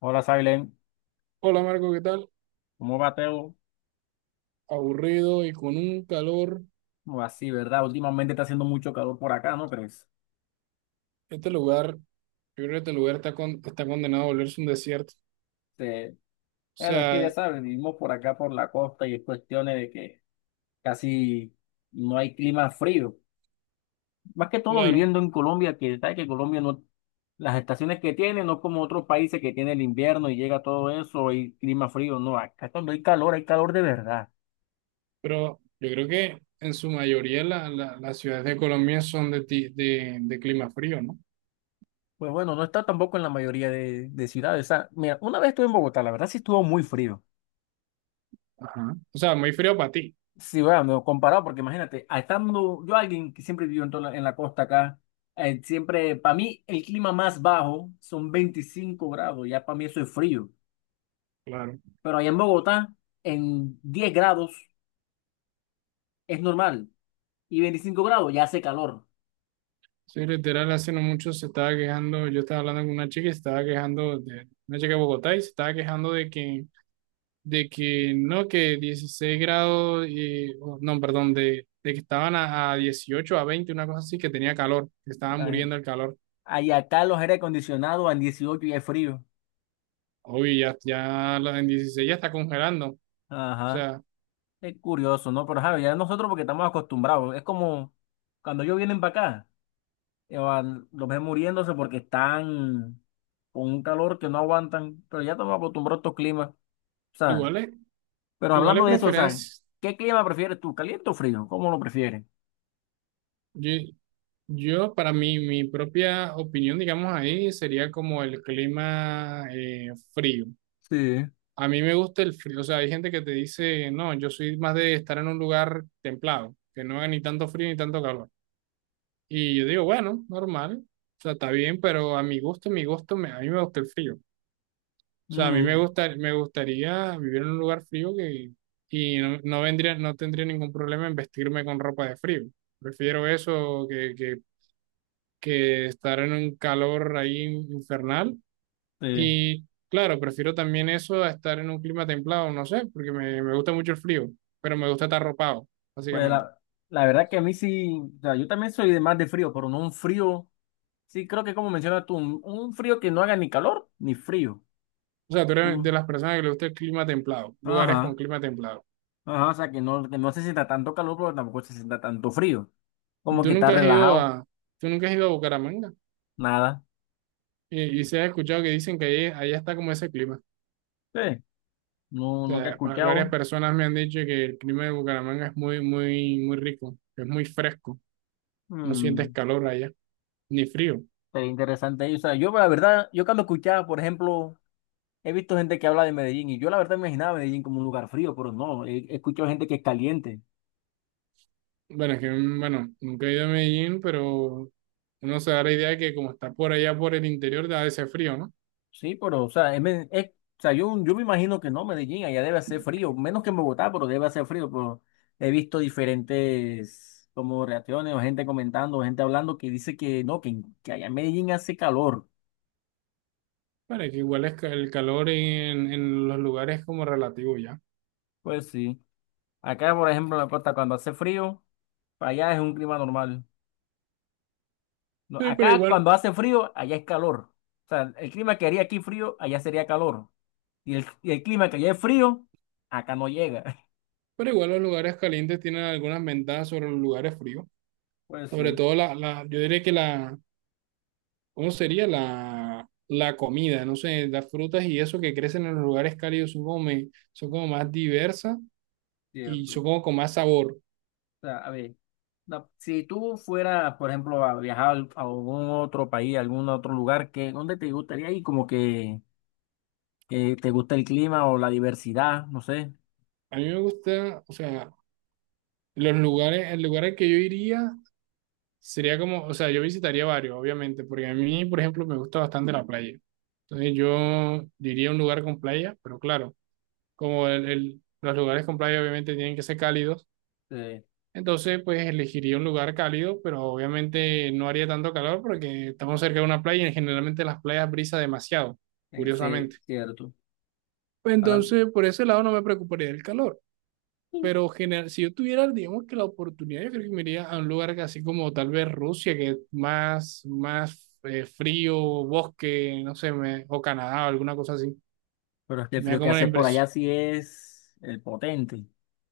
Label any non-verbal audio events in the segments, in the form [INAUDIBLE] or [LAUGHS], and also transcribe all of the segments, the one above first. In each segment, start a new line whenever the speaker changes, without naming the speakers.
Hola, Silent.
Hola Marco, ¿qué tal?
¿Cómo va, Teo?
Aburrido y con un calor.
¿Cómo va? Sí, ¿verdad? Últimamente está haciendo mucho calor por acá, ¿no crees?
Este lugar, yo creo que este lugar está, está condenado a volverse un desierto.
Este,
O
bueno, es que ya
sea,
sabes, vivimos por acá por la costa y es cuestiones de que casi no hay clima frío. Más que todo
claro,
viviendo en Colombia, que sabes que Colombia no, las estaciones que tiene, no como otros países que tiene el invierno y llega todo eso y clima frío. No, acá cuando hay calor de verdad.
pero yo creo que en su mayoría las ciudades de Colombia son de clima frío, ¿no?
Pues bueno, no está tampoco en la mayoría de ciudades. O sea, mira, una vez estuve en Bogotá, la verdad sí estuvo muy frío.
Ajá. O sea, muy frío para ti,
Sí, bueno, comparado, porque imagínate, a estando yo alguien que siempre vivió en, toda la, en la costa acá, siempre, para mí el clima más bajo son 25 grados, ya para mí eso es frío,
claro.
pero allá en Bogotá, en 10 grados es normal, y 25 grados ya hace calor.
Sí, literal, hace no mucho se estaba quejando, yo estaba hablando con una chica y se estaba quejando de una chica de Bogotá y se estaba quejando de que no, que 16 grados, oh, no, perdón, de que estaban a, 18, a 20 una cosa así, que tenía calor, que estaban
Ay,
muriendo el calor.
ahí acá los aire acondicionados en 18 ya es frío.
Obvio, ya, ya, en 16 ya está congelando. O
Ajá,
sea,
es curioso, ¿no? Pero Javi, ya nosotros porque estamos acostumbrados, es como cuando ellos vienen para acá, los ven muriéndose porque están con un calor que no aguantan, pero ya estamos acostumbrados a estos climas, o sea,
igual es,
pero
igual
hablando
es
de eso, o sea,
preferencia.
¿qué clima prefieres tú, caliente o frío? ¿Cómo lo prefieres?
Yo, yo, para mí, mi propia opinión, digamos ahí, sería como el clima frío.
Sí.
A mí me gusta el frío, o sea, hay gente que te dice, no, yo soy más de estar en un lugar templado, que no haga ni tanto frío ni tanto calor. Y yo digo, bueno, normal, o sea, está bien, pero a mi gusto, a mí me gusta el frío. O sea, a mí me
Mm,
gusta, me gustaría vivir en un lugar frío que, y no vendría, no tendría ningún problema en vestirme con ropa de frío. Prefiero eso que estar en un calor ahí infernal.
sí.
Y claro, prefiero también eso a estar en un clima templado, no sé, porque me gusta mucho el frío, pero me gusta estar ropado,
Pues
básicamente.
la verdad que a mí sí, o sea, yo también soy de más de frío, pero no un frío, sí, creo que como mencionas tú, un frío que no haga ni calor ni frío.
O sea, tú eres de
Un-
las personas que le gusta el clima templado, lugares con
ajá,
clima templado.
ajá, o sea, que no se sienta tanto calor, pero tampoco se sienta tanto frío. Como
Tú
que está
nunca has ido
relajado,
a, tú nunca has ido a Bucaramanga
nada.
y se ha escuchado que dicen que ahí, allá está como ese clima.
Sí,
O
no, nunca he
sea, varias
escuchado.
personas me han dicho que el clima de Bucaramanga es muy, muy, muy rico, que es muy fresco, no sientes
Mm,
calor allá, ni frío.
sería interesante. Y, o sea, yo la verdad, yo cuando escuchaba, por ejemplo, he visto gente que habla de Medellín y yo la verdad imaginaba Medellín como un lugar frío, pero no, he, he escuchado gente que es caliente.
Bueno, es que, bueno, nunca he ido a Medellín, pero uno se da la idea de que como está por allá, por el interior, da ese frío, ¿no?
Sí, pero, o sea, o sea, yo me imagino que no, Medellín, allá debe hacer frío, menos que en Bogotá, pero debe hacer frío, pero he visto diferentes como reacciones o gente comentando, gente hablando que dice que no, que allá en Medellín hace calor.
Bueno, que igual es el calor en los lugares como relativo ya.
Pues sí, acá, por ejemplo, en la costa, cuando hace frío, allá es un clima normal. No,
Sí,
acá cuando hace frío, allá es calor. O sea, el clima que haría aquí frío, allá sería calor. Y y el clima que allá es frío, acá no llega. [LAUGHS]
pero igual los lugares calientes tienen algunas ventajas sobre los lugares fríos.
Pues
Sobre
sí,
todo la, la, yo diría que ¿cómo sería? La comida, no sé, las frutas y eso que crecen en los lugares cálidos son como, son como más diversas y
cierto.
son
O
como con más sabor.
sea, a ver, si tú fueras, por ejemplo, a viajar a algún otro país, a algún otro lugar, ¿qué, dónde te gustaría ir? Como que te gusta el clima o la diversidad, no sé.
A mí me gusta, o sea, los lugares, el lugar al que yo iría sería como, o sea, yo visitaría varios, obviamente, porque a mí, por ejemplo, me gusta bastante la playa. Entonces yo diría un lugar con playa, pero claro, como los lugares con playa obviamente tienen que ser cálidos.
Sí,
Entonces, pues elegiría un lugar cálido, pero obviamente no haría tanto calor porque estamos cerca de una playa y generalmente las playas brisa demasiado,
sí,
curiosamente.
cierto.
Pues
Ahora,
entonces, por ese lado no me preocuparía del calor. Pero general, si yo tuviera, digamos que la oportunidad, yo creo que me iría a un lugar que así como tal vez Rusia, que es más, frío, bosque, no sé, o Canadá o alguna cosa así.
pero es que el
Me da
frío que
como la
hace por allá
impresión.
sí es el potente.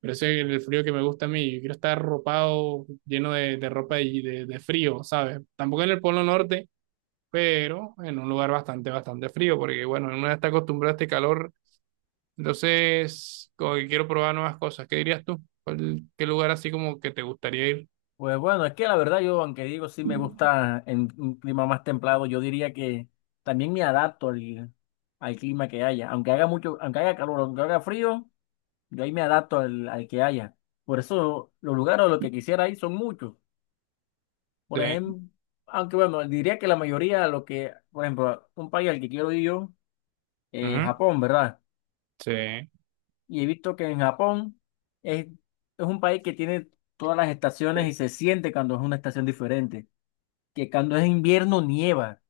Pero ese es el frío que me gusta a mí. Yo quiero estar arropado, lleno de ropa de frío, ¿sabes? Tampoco en el Polo Norte, pero en un lugar bastante, bastante frío, porque bueno, uno ya está acostumbrado a este calor. Entonces, como que quiero probar nuevas cosas. ¿Qué dirías tú? ¿Qué lugar así como que te gustaría ir?
Pues bueno, es que la verdad yo, aunque digo sí me gusta en un clima más templado, yo diría que también me adapto al, al clima que haya. Aunque haga mucho, aunque haga calor, aunque haga frío, yo ahí me adapto al que haya. Por eso los lugares a los que quisiera ir son muchos. Por
Sí,
ejemplo, aunque bueno, diría que la mayoría, lo que, por ejemplo, un país al que quiero ir yo, es
ujú,
Japón, ¿verdad?
sí,
Y he visto que en Japón es un país que tiene todas las estaciones y se siente cuando es una estación diferente, que cuando es invierno nieva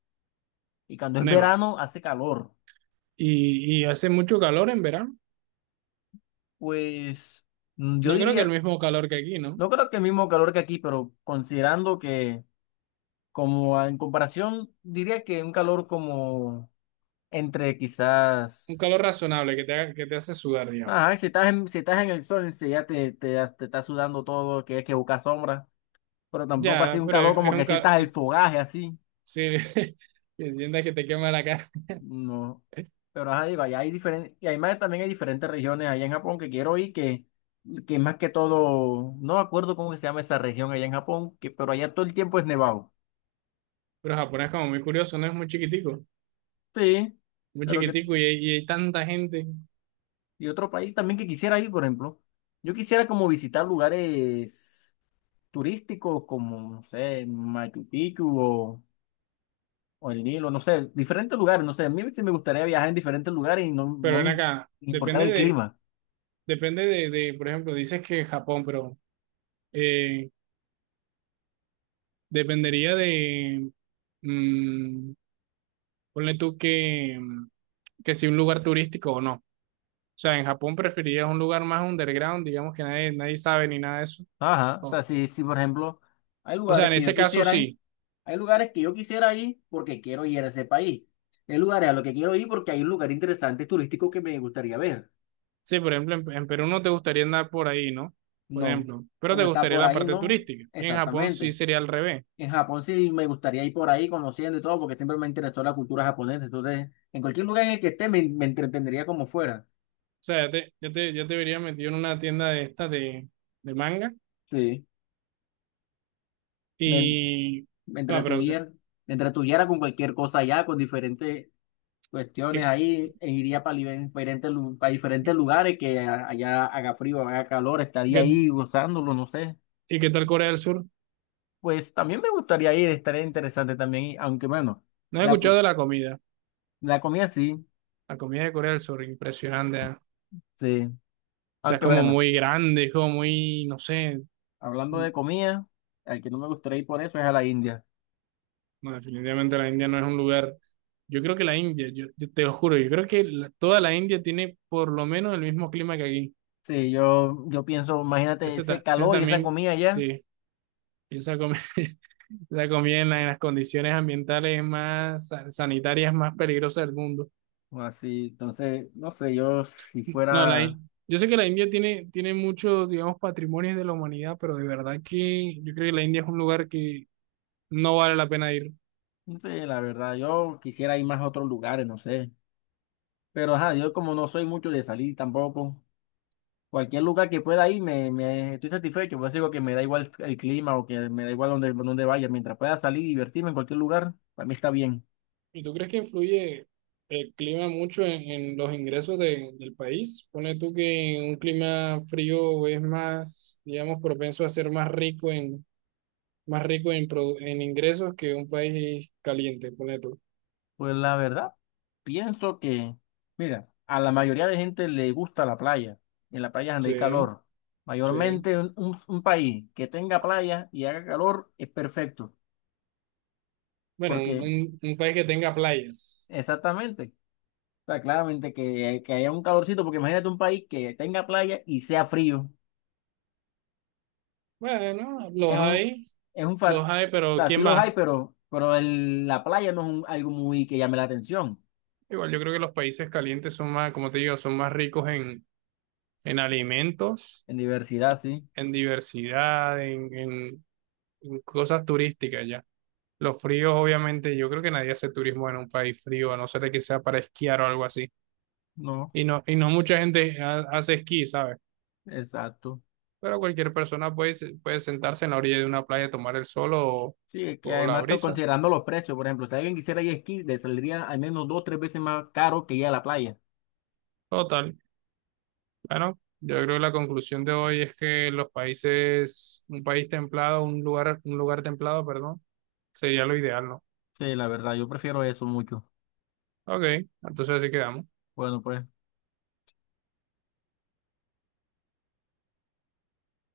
y cuando es
nevado.
verano hace calor.
Y hace mucho calor en verano.
Pues yo
No creo que el
diría,
mismo calor que aquí, ¿no?
no creo que el mismo calor que aquí, pero considerando que como en comparación, diría que un calor como entre
Un
quizás,
calor razonable que te hace sudar, digamos.
ajá, si estás en, si estás en el sol, si ya te está sudando todo, que es que busca sombra, pero tampoco así
Ya,
un
pero
calor
es
como que
un.
sientas el fogaje así.
Sí, [LAUGHS] que sientas que te quema la cara.
No, pero ajá, digo, allá hay diferentes, y además también hay diferentes regiones allá en Japón que quiero ir, que más que todo, no me acuerdo cómo que se llama esa región allá en Japón, que, pero allá todo el tiempo es nevado.
Pero Japón es como muy curioso, ¿no? Es
Sí,
muy
pero que,
chiquitico y hay tanta gente.
y otro país también que quisiera ir, por ejemplo, yo quisiera como visitar lugares turísticos como, no sé, Machu Picchu o el Nilo, no sé, diferentes lugares, no sé, a mí sí me gustaría viajar en diferentes lugares y no, no
Pero ven
me
acá, depende
importaría el
de,
clima.
depende de, de, por ejemplo, dices que Japón, pero eh, dependería de, mm, ponle tú que si un lugar turístico o no. O sea, en Japón preferirías un lugar más underground, digamos que nadie sabe ni nada de eso.
Ajá, o
O,
sea, sí, sí, por ejemplo, hay
o sea,
lugares
en
que yo
ese caso
quisiera ir,
sí.
hay lugares que yo quisiera ir porque quiero ir a ese país. Hay lugares a los que quiero ir porque hay un lugar interesante turístico que me gustaría ver.
Sí, por ejemplo, en Perú no te gustaría andar por ahí, ¿no? Por
No,
ejemplo, pero te
como está
gustaría
por
la
ahí,
parte
no,
turística. Y en Japón sí
exactamente.
sería al revés.
En Japón sí me gustaría ir por ahí conociendo y todo porque siempre me interesó la cultura japonesa. Entonces, en cualquier lugar en el que esté me entretendría como fuera.
O sea, ya te vería metido en una tienda de estas de manga
Sí, me,
y...
me
Ah, pero, o sea,
entretuviera, me entretuviera con cualquier cosa allá, con diferentes cuestiones
¿y,
ahí, e iría para diferentes, para diferentes
y
lugares que allá haga frío, haga calor, estaría
qué,
ahí gozándolo, no sé.
y qué tal Corea del Sur?
Pues también me gustaría ir, estaría interesante también, ir, aunque bueno,
No he
la,
escuchado de
cu-
la comida.
la comida sí,
La comida de Corea del Sur, impresionante. Ah.
sí,
O sea, es
aunque
como
bueno,
muy grande, es como muy, no sé.
hablando
No,
de comida, al que no me gustaría ir por eso es a la India.
definitivamente la India no es un lugar... Yo creo que la India, yo te lo juro, yo creo que toda la India tiene por lo menos el mismo clima que aquí.
Sí, yo pienso, imagínate
Ese,
ese
ta- ese
calor y esa
también,
comida allá,
sí. Y esa comida, [LAUGHS] esa comida en las condiciones ambientales más sanitarias más peligrosas del mundo.
así, entonces, no sé, yo si
No,
fuera,
yo sé que la India tiene muchos, digamos, patrimonios de la humanidad, pero de verdad que yo creo que la India es un lugar que no vale la pena ir.
no sé, la verdad, yo quisiera ir más a otros lugares, no sé. Pero ajá, yo como no soy mucho de salir tampoco, cualquier lugar que pueda ir me estoy satisfecho, pues digo que me da igual el clima o que me da igual donde, donde vaya, mientras pueda salir y divertirme en cualquier lugar, para mí está bien.
¿Y tú crees que influye el clima mucho en los ingresos del país? Pone tú que un clima frío es más, digamos, propenso a ser más rico en ingresos que un país caliente, ponle tú.
Pues la verdad, pienso que, mira, a la mayoría de gente le gusta la playa, en la playa donde hay
Sí,
calor.
sí.
Mayormente un, un país que tenga playa y haga calor es perfecto,
Bueno, un,
porque
un- un país que tenga playas.
exactamente, o sea, claramente que haya un calorcito, porque imagínate un país que tenga playa y sea frío.
Bueno,
Es un, es un, fa-
los hay,
o
pero
sea, sí
¿quién
los hay,
va?
pero la playa no es algo muy que llame la atención.
Igual yo creo que los países calientes son más, como te digo, son más ricos en alimentos,
En diversidad,
y-
sí.
en diversidad, en cosas turísticas ya. Los fríos, obviamente, yo creo que nadie hace turismo en un país frío, a no ser de que sea para esquiar o algo así.
No,
Y no mucha gente hace esquí, ¿sabes?
exacto.
Pero cualquier persona puede sentarse en la orilla de una playa a tomar el sol o,
Sí, es que
o la
además estoy
brisa.
considerando los precios, por ejemplo, si alguien quisiera ir a esquí, le saldría al menos dos o tres veces más caro que ir a la playa.
Total. Bueno, yo creo que la conclusión de hoy es que los países, un país templado, un lugar templado, perdón, sería lo ideal, ¿no?
Sí, la verdad, yo prefiero eso mucho.
Ok, entonces así quedamos.
Bueno, pues.